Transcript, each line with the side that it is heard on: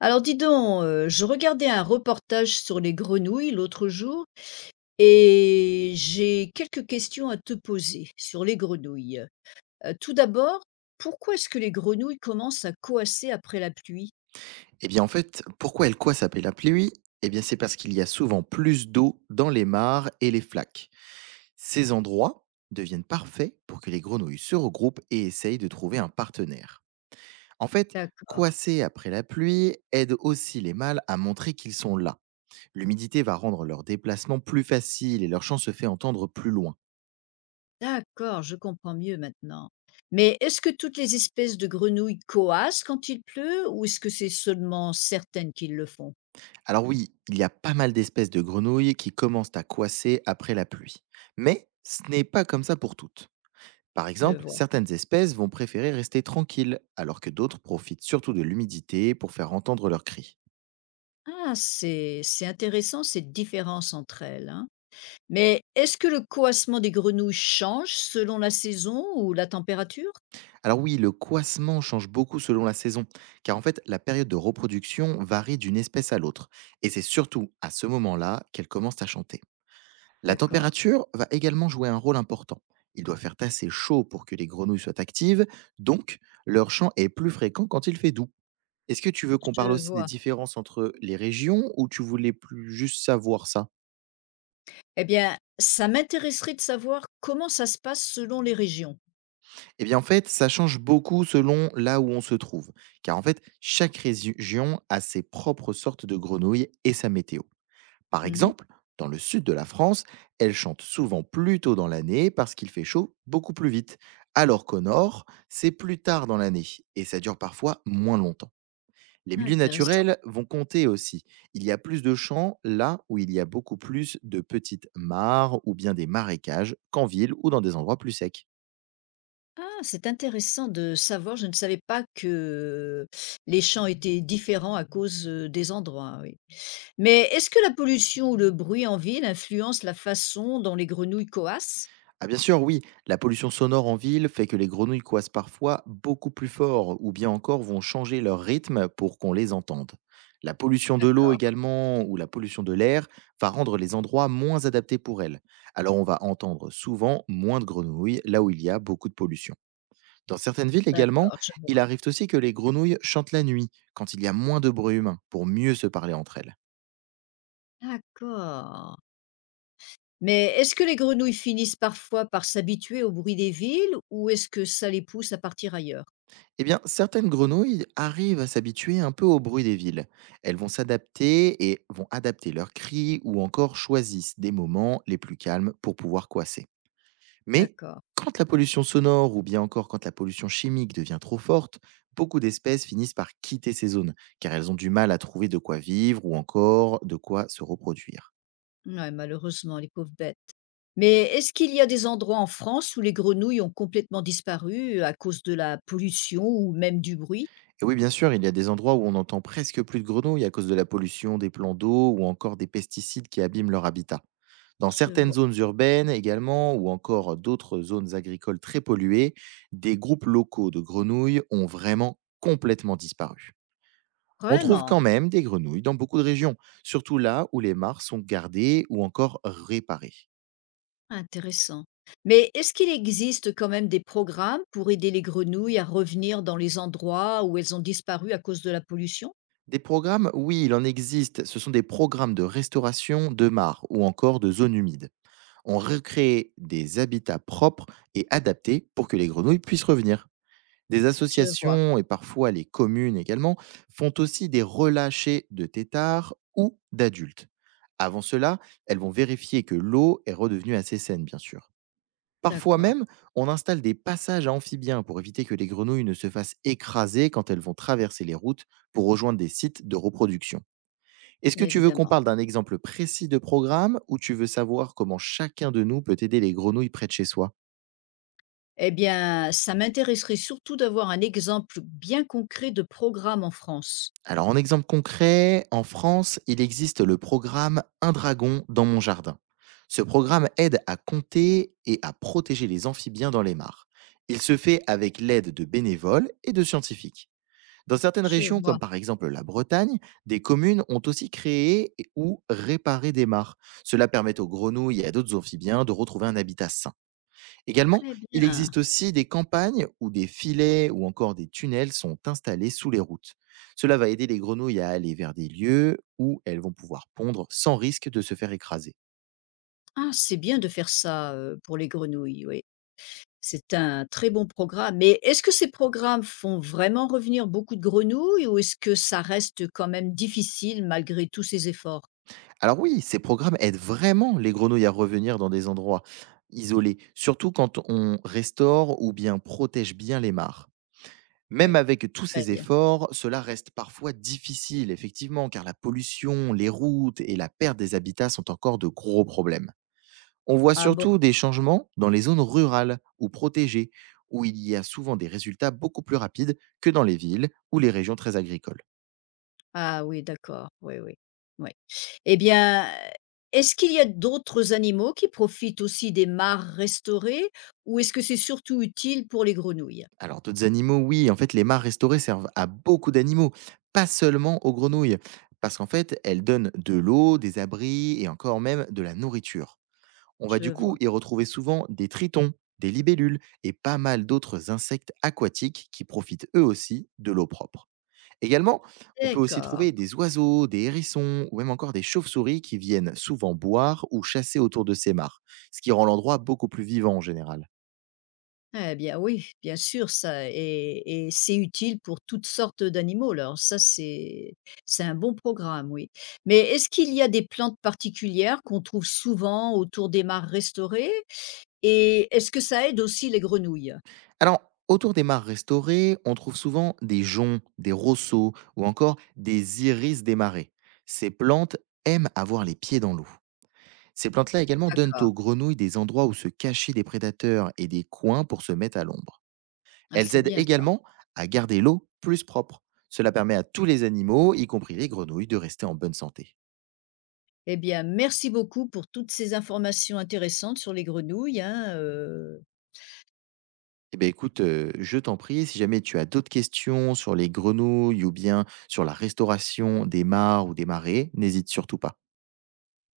left: Alors dis donc, je regardais un reportage sur les grenouilles l'autre jour et j'ai quelques questions à te poser sur les grenouilles. Tout d'abord, pourquoi est-ce que les grenouilles commencent à coasser après la pluie?
right: Eh bien, en fait, pourquoi elle coince après la pluie? Eh bien, c'est parce qu'il y a souvent plus d'eau dans les mares et les flaques. Ces endroits deviennent parfaits pour que les grenouilles se regroupent et essayent de trouver un partenaire. En fait,
left: D'accord,
right: coasser après la pluie aide aussi les mâles à montrer qu'ils sont là. L'humidité va rendre leur déplacement plus facile et leur chant se fait entendre plus loin.
left: d'accord, je comprends mieux maintenant. Mais est-ce que toutes les espèces de grenouilles coassent quand il pleut ou est-ce que c'est seulement certaines qui le font?
right: Alors oui, il y a pas mal d'espèces de grenouilles qui commencent à coasser après la pluie. Mais ce n'est pas comme ça pour toutes. Par
left: Je
right: exemple,
left: vois.
right: certaines espèces vont préférer rester tranquilles, alors que d'autres profitent surtout de l'humidité pour faire entendre leurs cris.
left: Ah, c'est intéressant cette différence entre elles, hein. Mais est-ce que le coassement des grenouilles change selon la saison ou la température?
right: Alors oui, le coassement change beaucoup selon la saison, car en fait, la période de reproduction varie d'une espèce à l'autre, et c'est surtout à ce moment-là qu'elle commence à chanter. La
left: D'accord,
right: température va également jouer un rôle important. Il doit faire assez chaud pour que les grenouilles soient actives, donc leur chant est plus fréquent quand il fait doux. Est-ce que tu veux qu'on parle
left: je
right: aussi des
left: vois.
right: différences entre les régions ou tu voulais plus juste savoir ça?
left: Eh bien, ça m'intéresserait de savoir comment ça se passe selon les régions.
right: Eh bien, en fait, ça change beaucoup selon là où on se trouve, car en fait, chaque région a ses propres sortes de grenouilles et sa météo. Par
left: Mhm.
right: exemple, dans le sud de la France, elles chantent souvent plus tôt dans l'année parce qu'il fait chaud beaucoup plus vite, alors qu'au nord, c'est plus tard dans l'année et ça dure parfois moins longtemps. Les milieux
left: Intéressant.
right: naturels vont compter aussi. Il y a plus de champs là où il y a beaucoup plus de petites mares ou bien des marécages qu'en ville ou dans des endroits plus secs.
left: Ah, c'est intéressant de savoir. Je ne savais pas que les champs étaient différents à cause des endroits. Oui. Mais est-ce que la pollution ou le bruit en ville influence la façon dont les grenouilles coassent?
right: Ah bien sûr, oui, la pollution sonore en ville fait que les grenouilles coassent parfois beaucoup plus fort ou bien encore vont changer leur rythme pour qu'on les entende. La pollution de l'eau
left: D'accord,
right: également ou la pollution de l'air va rendre les endroits moins adaptés pour elles. Alors on va entendre souvent moins de grenouilles là où il y a beaucoup de pollution. Dans certaines villes également,
left: d'accord, je vois.
right: il arrive aussi que les grenouilles chantent la nuit quand il y a moins de bruit humain pour mieux se parler entre elles.
left: D'accord. Mais est-ce que les grenouilles finissent parfois par s'habituer au bruit des villes ou est-ce que ça les pousse à partir ailleurs?
right: Eh bien, certaines grenouilles arrivent à s'habituer un peu au bruit des villes. Elles vont s'adapter et vont adapter leurs cris ou encore choisissent des moments les plus calmes pour pouvoir coasser. Mais
left: D'accord.
right: quand la pollution sonore ou bien encore quand la pollution chimique devient trop forte, beaucoup d'espèces finissent par quitter ces zones car elles ont du mal à trouver de quoi vivre ou encore de quoi se reproduire.
left: Ouais, malheureusement, les pauvres bêtes. Mais est-ce qu'il y a des endroits en France où les grenouilles ont complètement disparu à cause de la pollution ou même du bruit?
right: Et oui, bien sûr, il y a des endroits où on n'entend presque plus de grenouilles à cause de la pollution des plans d'eau ou encore des pesticides qui abîment leur habitat. Dans
left: Je
right: certaines
left: vois.
right: zones urbaines également, ou encore d'autres zones agricoles très polluées, des groupes locaux de grenouilles ont vraiment complètement disparu. On trouve
left: Vraiment
right: quand même des grenouilles dans beaucoup de régions, surtout là où les mares sont gardées ou encore réparées.
left: intéressant. Mais est-ce qu'il existe quand même des programmes pour aider les grenouilles à revenir dans les endroits où elles ont disparu à cause de la pollution?
right: Des programmes, oui, il en existe. Ce sont des programmes de restauration de mares ou encore de zones humides. On recrée des habitats propres et adaptés pour que les grenouilles puissent revenir. Des
left: Je vois.
right: associations et parfois les communes également font aussi des relâchés de têtards ou d'adultes. Avant cela, elles vont vérifier que l'eau est redevenue assez saine, bien sûr. Parfois
left: D'accord.
right: même, on installe des passages à amphibiens pour éviter que les grenouilles ne se fassent écraser quand elles vont traverser les routes pour rejoindre des sites de reproduction. Est-ce que tu veux qu'on
left: Évidemment.
right: parle d'un exemple précis de programme ou tu veux savoir comment chacun de nous peut aider les grenouilles près de chez soi?
left: Eh bien, ça m'intéresserait surtout d'avoir un exemple bien concret de programme en France.
right: Alors en exemple concret, en France, il existe le programme Un dragon dans mon jardin. Ce programme aide à compter et à protéger les amphibiens dans les mares. Il se fait avec l'aide de bénévoles et de scientifiques. Dans certaines
left: Je
right: régions, comme
left: vois.
right: par exemple la Bretagne, des communes ont aussi ou réparé des mares. Cela permet aux grenouilles et à d'autres amphibiens de retrouver un habitat sain. Également,
left: Très
right: il
left: bien.
right: existe aussi des campagnes où des filets ou encore des tunnels sont installés sous les routes. Cela va aider les grenouilles à aller vers des lieux où elles vont pouvoir pondre sans risque de se faire écraser.
left: Ah, c'est bien de faire ça pour les grenouilles, oui. C'est un très bon programme. Mais est-ce que ces programmes font vraiment revenir beaucoup de grenouilles ou est-ce que ça reste quand même difficile malgré tous ces efforts?
right: Alors oui, ces programmes aident vraiment les grenouilles à revenir dans des endroits isolés, surtout quand on restaure ou bien protège bien les mares. Même
left: Oui,
right: avec tous
left: très
right: ces
left: bien.
right: efforts, cela reste parfois difficile, effectivement, car la pollution, les routes et la perte des habitats sont encore de gros problèmes. On voit
left: Ah bon.
right: surtout des changements dans les zones rurales ou protégées, où il y a souvent des résultats beaucoup plus rapides que dans les villes ou les régions très agricoles.
left: Ah oui, d'accord, oui, oui, oui. Eh bien, est-ce qu'il y a d'autres animaux qui profitent aussi des mares restaurées ou est-ce que c'est surtout utile pour les grenouilles?
right: Alors d'autres animaux, oui, en fait les mares restaurées servent à beaucoup d'animaux, pas seulement aux grenouilles, parce qu'en fait elles donnent de l'eau, des abris et encore même de la nourriture. On va du
left: Je
right: coup
left: vois.
right: y retrouver souvent des tritons, des libellules et pas mal d'autres insectes aquatiques qui profitent eux aussi de l'eau propre. Également, on peut aussi
left: D'accord.
right: trouver des oiseaux, des hérissons ou même encore des chauves-souris qui viennent souvent boire ou chasser autour de ces mares, ce qui rend l'endroit beaucoup plus vivant en général.
left: Eh bien oui, bien sûr, ça et c'est utile pour toutes sortes d'animaux. Alors ça, c'est un bon programme, oui. Mais est-ce qu'il y a des plantes particulières qu'on trouve souvent autour des mares restaurées? Et est-ce que ça aide aussi les grenouilles?
right: Alors, autour des mares restaurées, on trouve souvent des joncs, des rosseaux ou encore des iris des marais. Ces plantes aiment avoir les pieds dans l'eau. Ces plantes-là également donnent
left: D'accord.
right: aux grenouilles des endroits où se cacher des prédateurs et des coins pour se mettre à l'ombre.
left: Ah,
right: Elles
left: c'est
right: aident
left: bien ça.
right: également à garder l'eau plus propre. Cela permet à tous les animaux, y compris les grenouilles, de rester en bonne santé.
left: Eh bien, merci beaucoup pour toutes ces informations intéressantes sur les grenouilles, hein,
right: Eh bien écoute, je t'en prie, si jamais tu as d'autres questions sur les grenouilles ou bien sur la restauration des mares ou des marées, n'hésite surtout pas.